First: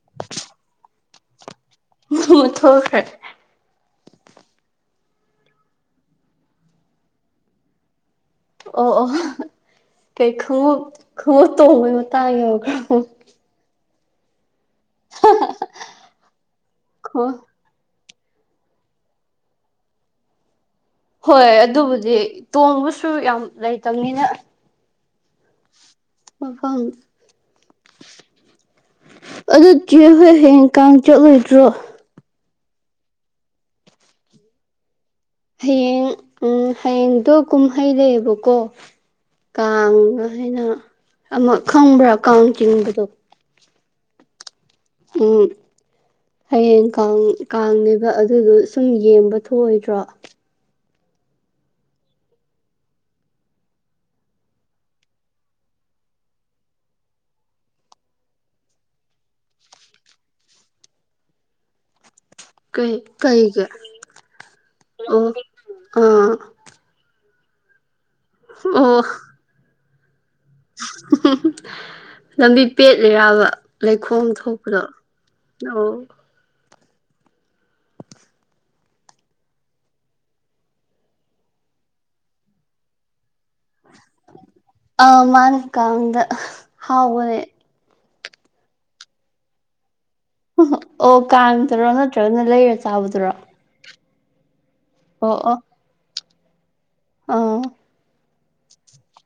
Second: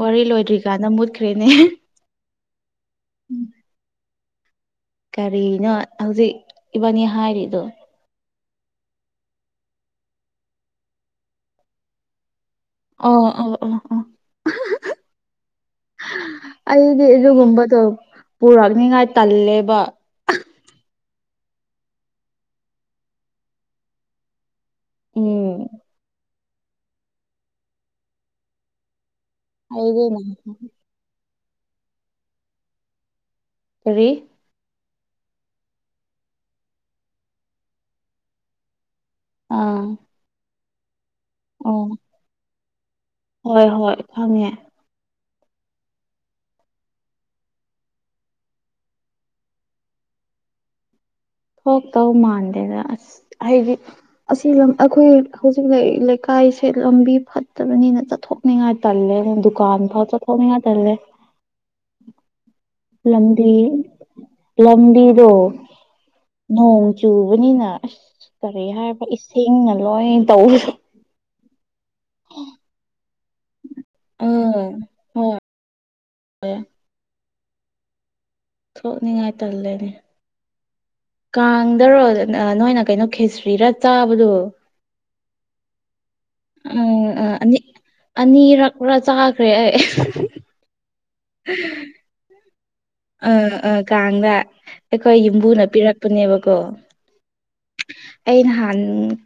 ꯋꯥꯔꯤ ꯂꯣꯏꯗ꯭ꯔꯤꯀꯥꯟꯗ ꯃꯨꯠꯈ꯭ꯔꯦꯅꯦ ꯃꯨꯠꯊꯣꯛꯈ꯭ꯔꯦ ꯎꯝ ꯀꯔꯤꯅꯣ ꯍꯧꯖꯤꯛ ꯏꯕꯥꯅꯤ ꯍꯥꯏꯔꯤꯗꯣ ꯑꯣ ꯑꯣ ꯀꯩ ꯈꯉꯞ ꯈꯣꯡꯎꯞ ꯇꯣꯡꯕꯩ ꯃꯇꯥꯡ ꯌꯧꯈ꯭ꯔꯥ ꯑꯣ ꯑꯣ ꯑꯣ ꯑꯣ ꯑꯩꯗꯤ ꯑꯗꯨꯒꯨꯝꯕꯗꯣ ꯄꯨꯔꯛꯅꯤꯉꯥꯏ ꯇꯜꯂꯦꯕ ꯍꯣꯏ ꯑꯗꯨꯕꯨꯗꯤ ꯇꯣꯡꯕꯁꯨ ꯌꯥꯝ ꯂꯩꯇꯕꯅꯤꯅ ꯎꯝ ꯃꯐꯝ ꯑꯗꯨ ꯆꯦ ꯑꯩꯗꯤꯅꯦ ꯍꯣꯏ ꯍꯌꯦ ꯀꯥꯡ ꯆꯠꯂꯣꯏꯗ꯭ꯔꯣ ꯇꯔꯤ ꯍꯌꯦꯡ ꯎ ꯍꯌꯦꯡꯗꯣ ꯀꯨꯝꯍꯩ ꯂꯩꯦꯕꯀꯣ ꯑꯥ ꯀꯥꯡ ꯍꯥꯏꯅ ꯑꯃ ꯑꯣ ꯈꯪꯕ꯭ꯔꯥ ꯀꯥꯎꯟꯇꯤꯡꯕꯗꯣ ꯍꯣꯏ ꯍꯣꯏ ꯈꯪꯉꯦ ꯎꯝ ꯍꯌꯦꯡ ꯀꯥꯡ ꯀꯥꯡꯅꯦꯕ ꯑꯗꯨꯗꯣ ꯁꯨꯝ ꯌꯦꯡꯕ ꯊꯣꯛꯑꯣꯏꯗ꯭ꯔꯣ ꯍ ꯇꯧ ꯃꯥꯟꯗꯦꯗ ꯑꯁ ꯍꯥꯏꯗꯤ ꯑꯁꯤ ꯂꯝ ꯑꯩꯈꯣꯏ ꯍꯧꯖꯤꯛ ꯂꯩꯀꯥꯏꯁꯦ ꯂꯝꯕꯤ ꯐꯠꯇꯕꯅꯤꯅ ꯆꯠꯊꯣꯛ ꯅꯤꯡꯉꯥꯏ ꯇꯜꯂꯦ ꯗꯨꯀꯥꯟ ꯊꯥꯎ ꯆ ꯊꯉ ꯇꯜꯂꯦ ꯀꯩ ꯂꯝꯕꯤ ꯀꯩꯒꯤ ꯑꯣ ꯂꯝꯕꯤꯗꯣ ꯑꯥ ꯅ ꯆꯨꯕꯅꯤꯅ ꯑꯁ ꯀꯔꯤ ꯑꯣ ꯍꯥꯏꯕ ꯏꯁꯤꯡꯅ ꯂꯣꯏ ꯇꯧ ꯂꯝꯕꯤ ꯄꯦꯠꯂꯤꯔꯕ ꯂꯩꯈꯣꯝ ꯎꯝ ꯊꯣꯛꯄꯗꯣ ꯍꯣꯏ ꯑꯣ ꯊꯣꯛꯅꯤꯡꯉꯥꯏ ꯇꯜꯂꯦꯅꯦ ꯀꯥꯡꯗꯔꯣ ꯅꯣꯏꯅ ꯀꯩꯅꯣ ꯈꯦꯁꯇ꯭ꯔꯤꯔꯥ ꯆꯥꯕꯗꯣ ꯑ ꯃꯥꯅꯤ ꯀꯗ ꯍꯥꯎꯅꯦꯦ ꯑꯅꯤꯔꯛ ꯄꯨꯔꯥ ꯆꯥꯈ꯭ꯔꯦ ꯑꯩ ꯑꯣ ꯀꯥꯡꯗꯔꯣ ꯅꯠꯇ꯭ꯔꯒꯅ ꯂꯩꯔꯁꯦ ꯑꯥ ꯑꯥ ꯀꯥꯡꯗ ꯑꯩꯈꯣꯏ ꯌꯨꯝꯕꯨꯅ ꯄꯤꯔꯛꯄꯅꯦꯕꯀꯣ ꯑ ꯑꯩ ꯅꯍꯥꯟ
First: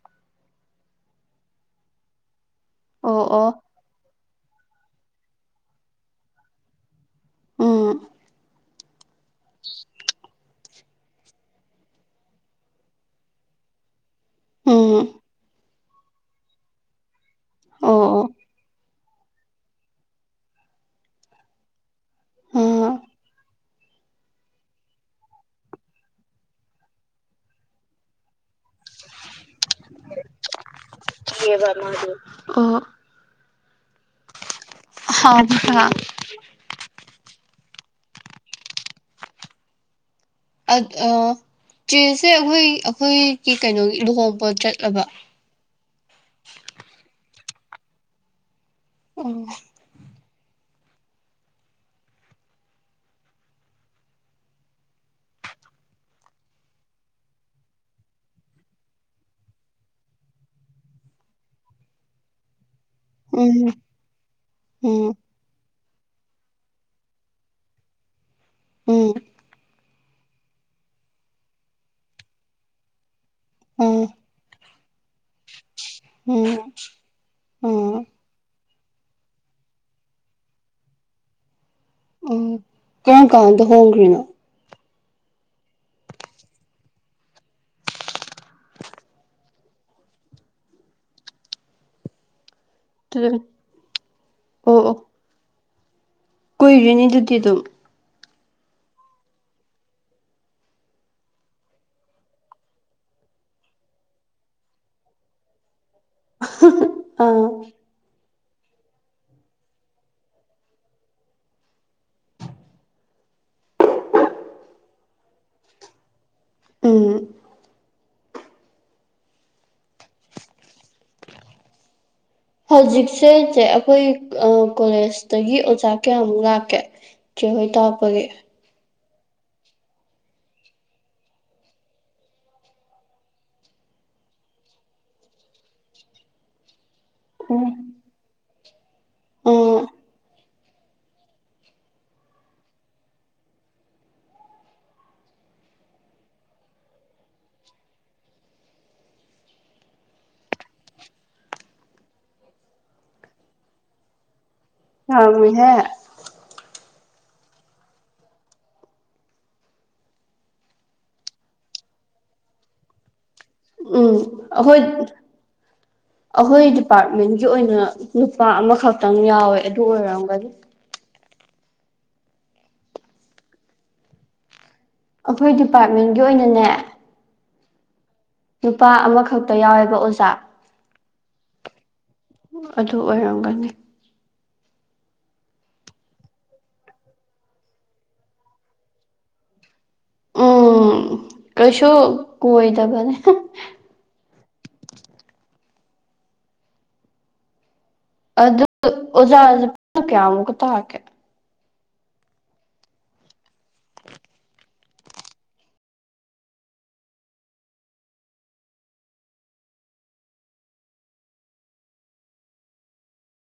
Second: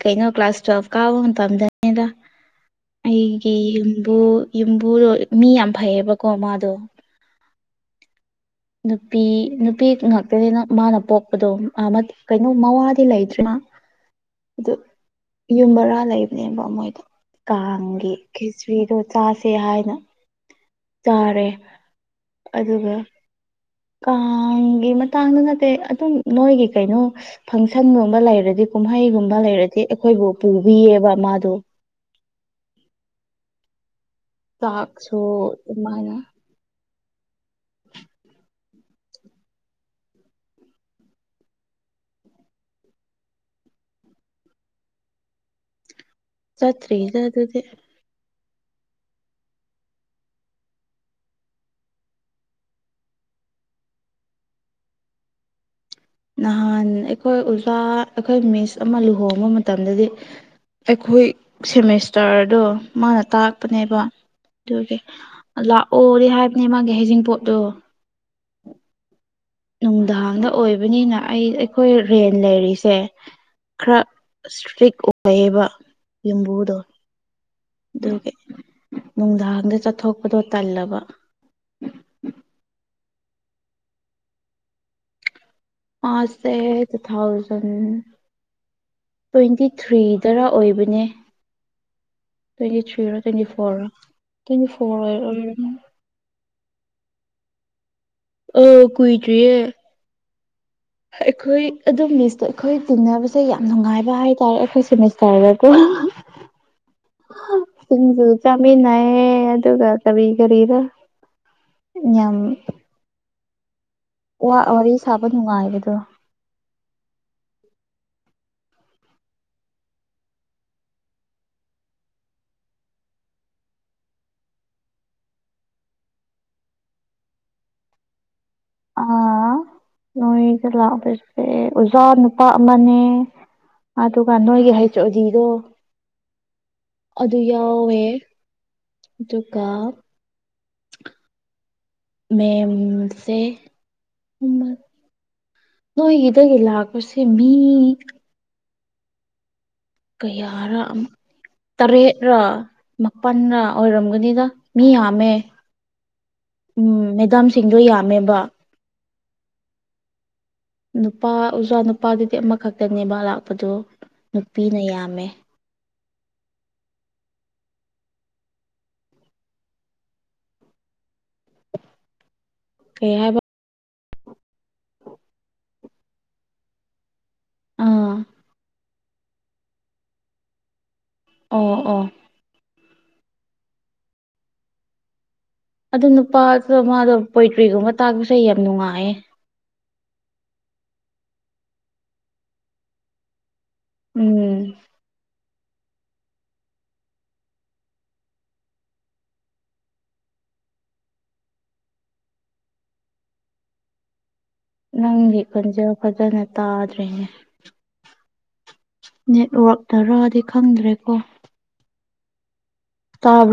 ꯀꯩꯅꯣ ꯀ꯭ꯂꯥꯁ ꯇꯨꯋꯦꯜꯐ ꯀꯥꯕ ꯃꯇꯝꯗꯅꯤꯗ ꯑꯣ ꯑꯣ ꯑꯩꯒꯤ ꯌꯝꯕꯨ ꯌꯨꯝꯕꯨꯗꯣ ꯃꯤ ꯌꯥꯝ ꯐꯩꯌꯦꯕꯀꯣ ꯃꯥꯗꯣ ꯎꯝ ꯅꯨꯄꯤ ꯅꯨꯄꯤ ꯉꯥꯛꯇꯅꯤꯅ ꯃꯥꯅ ꯄꯣꯛꯄꯗꯣ ꯀꯩꯅꯣ ꯃꯋꯥꯗꯤ ꯂꯩꯇ꯭ꯔꯦ ꯑꯗꯨ ꯎꯝ ꯌꯨꯝ ꯚꯔꯥ ꯂꯩꯕꯅꯦꯕ ꯃꯣꯏꯗ ꯑꯣ ꯀꯥꯡꯒꯤ ꯑꯣ ꯈꯦꯆ꯭ꯔꯤꯗꯣ ꯆꯥꯁꯦ ꯍꯥꯏꯅ ꯆꯥꯔꯦ ꯑꯗꯨꯒ ꯎꯝ ꯀꯥꯡꯒꯤ ꯃꯇꯥꯡꯗ ꯅꯠꯇꯦ ꯑꯗꯨꯝ ꯅꯣꯏꯒꯤ ꯀꯩꯅꯣ ꯐꯪꯁꯟꯒꯨꯝꯕ ꯂꯩꯔꯗꯤ ꯀꯨꯝꯍꯩꯒꯨꯝꯕ ꯂꯩꯔꯗꯤ ꯑꯩꯈꯣꯏꯕꯨ ꯄꯨꯕꯤꯌꯦꯕ ꯃꯥꯗꯣ ꯕ ꯑꯣ ꯆꯥꯛꯁꯨꯣ ꯍꯥꯎꯕ꯭ꯔꯥ ꯑꯗꯨꯃꯥꯏꯅ ꯆꯦꯁꯦ ꯑꯩꯈꯣꯏ ꯑꯩꯈꯣꯏꯒꯤ ꯀꯩꯅꯣꯒꯤ ꯂꯨꯍꯣꯡꯕ ꯆꯠꯂꯕ ꯆꯠꯇꯔꯤꯗ ꯑꯗꯨꯗꯤ ꯑꯝ ꯅꯍꯥꯟ ꯑꯩꯈꯣꯏ ꯑꯣꯖꯥ ꯑꯩꯈꯣꯏ ꯃꯤꯁ ꯑꯃ ꯂꯨꯍꯣꯡꯕ ꯃꯇꯝꯗꯗꯤ ꯑꯩꯈꯣꯏ ꯁꯦꯃꯦꯁꯇꯔꯗꯣ ꯃꯥꯅ ꯎꯝ ꯇꯥꯛꯄꯅꯦꯕ ꯑꯗꯨꯒꯤ ꯎꯝ ꯂꯥꯛꯑꯣꯗꯤ ꯍꯥꯏꯕꯅꯦ ꯃꯥꯒꯤ ꯍꯩꯖꯤꯡꯄꯣꯠꯇꯣ ꯎꯝ ꯅꯨꯡꯗꯥꯡꯗ ꯑꯣꯏꯕꯅꯤꯅ ꯑꯩ ꯑꯩꯈꯣꯏ ꯔꯦꯟ ꯂꯩꯔꯤꯁꯦ ꯈꯔ ꯏꯁꯇ꯭ꯔꯤꯛ ꯑꯣꯏꯌꯦꯕ ꯎꯝ ꯎꯝ ꯌꯨꯝꯕꯨꯗꯣ ꯎꯝ ꯑꯗꯨꯒꯤ ꯅꯨꯡꯗꯥꯡꯗ ꯆꯠꯊꯣꯛꯄꯗꯣ ꯇꯜꯂꯕ ꯑꯣ ꯀꯔꯝ ꯀꯥꯟꯗ ꯍꯣꯡꯈ꯭ꯔꯤꯅꯣ ꯃꯥꯥꯁꯦ ꯇꯨ ꯊꯥꯎꯖꯟ ꯇ꯭ꯋꯦꯟꯇꯤ ꯊ꯭ꯔꯤꯗꯔ ꯑꯣꯏꯕꯅꯦ twenty three twenty four twenty four ꯀꯨꯏꯗꯔꯤꯅꯦ ꯑꯗꯨꯗꯤ ꯑꯗꯨꯝ ꯑꯝ ꯀꯏꯗꯔꯤꯌꯦ ꯑꯩꯈꯣꯏ ꯑꯗꯨ ꯃꯤꯁꯇꯣ ꯑꯩꯈꯣꯏ ꯇꯤꯟꯅꯕꯁꯦ ꯌꯥꯝ ꯅꯨꯡꯉꯥꯏꯕ ꯍꯥꯏꯇꯥꯔꯦ ꯑꯩꯈꯣꯏ ꯁꯦꯃꯤꯁꯇꯔꯒ ꯀꯣ ꯑꯥ [unintelligible] ꯆꯃꯤꯅꯥꯌꯦ ꯑꯗꯨꯒ ꯀꯔꯤ ꯀꯔꯤꯔ ꯌꯥꯝ ꯋꯥ ꯋꯥꯔꯤ ꯁꯥꯕ ꯅꯨꯡꯉꯥꯏꯕꯗꯣ ꯎꯝ ꯍꯧꯖꯤꯛꯁꯦ ꯆꯦ ꯑꯩꯈꯣꯏ ꯀꯣꯂꯦꯖꯇꯒꯤ ꯑꯣꯖꯥ ꯀꯌꯥꯃꯨꯛ ꯂꯥꯛꯀꯦ ꯆꯦꯍꯣꯏ ꯇꯥꯛꯄꯒꯤ ꯈꯣꯏꯒꯤꯗ ꯂꯥꯛꯄꯁꯦ ꯑꯣꯖꯥ ꯅꯨꯄꯥ ꯑꯃꯅꯦ ꯑꯗꯨꯒ ꯅꯣꯏꯒꯤ ꯍꯩꯆꯑꯣꯗꯤꯗꯣ ꯑꯗꯨ ꯌꯥꯎꯋꯦ ꯑꯗꯨꯒ ꯑꯥ ꯃꯦꯝꯁꯦ ꯅꯣꯏꯒꯤꯗꯒꯤ ꯂꯥꯛꯄꯁꯦ ꯃꯤ ꯀꯌꯥꯔ ꯇꯔꯦꯠꯔ ꯃꯥꯄꯜꯔ ꯑꯣꯏꯔꯝꯒꯅꯤꯗ ꯃꯤ ꯌꯥꯝꯃꯦ ꯌꯥꯝꯃꯤꯍꯦ ꯎꯝ ꯃꯦꯗꯥꯝꯁꯤꯡꯗꯣ ꯌꯥꯝꯃꯦꯕ ꯅꯨꯄꯥ ꯑꯣꯖꯥ ꯅꯨꯄꯥꯗꯨꯗꯤ ꯑꯃꯈꯛꯇꯅꯦꯕ ꯂꯥꯛꯄꯗꯣ ꯅꯨꯄꯤꯅ ꯑꯈꯣꯏ [inaudible] ꯑꯩꯈꯣꯏ ꯗꯤꯄꯥꯔꯠꯃꯦꯟꯒꯤ ꯑꯣꯏꯅ ꯅꯨꯄꯥ ꯑꯃꯈꯛꯇꯪ ꯌꯥꯎꯋꯦ ꯑꯗꯨ ꯑꯣꯏꯔꯝꯒꯗꯤ ꯀꯩ ꯍꯥꯏꯕ ꯑꯩꯈꯣꯏ ꯗꯤꯄꯥꯔꯠꯃꯦꯟꯒꯤ ꯑꯣꯏꯅꯅꯦ ꯑꯥ ꯅꯨꯄꯥ ꯑꯃꯈꯛꯇ ꯌꯥꯎꯋꯦꯕ ꯑꯣꯖꯥ ꯑꯣ ꯑꯣꯥ ꯑꯗꯨ ꯑꯣꯏꯔꯝꯒꯅꯤ ꯑꯗꯨ ꯅꯨꯄꯥꯗꯨ ꯃꯥꯗꯣ ꯄꯣꯏꯇ꯭ꯔꯤꯒꯨꯝꯕ ꯇꯥꯛꯄꯁꯦ ꯌꯥꯝ ꯅꯨꯡꯉꯥꯏꯌꯦ ꯎꯝ ꯀꯩꯁꯨ ꯀꯣꯏꯗꯕꯅꯦ ꯎꯝ ꯑꯗꯨ ꯑꯣꯖꯥꯁꯦ ꯀꯌꯥꯃꯨꯛꯀ ꯇꯥꯛꯀꯦ [inaudible] ꯅꯪꯒꯤ ꯈꯣꯟꯖꯦꯜ ꯐꯖꯅ ꯇꯥꯗ꯭ꯔꯦꯍꯦ ꯅꯦꯠꯋꯔꯛ ꯅꯔꯗꯤ ꯈꯪꯗ꯭ꯔꯦ ꯀꯣ ꯇꯥꯕ꯭ꯔꯣ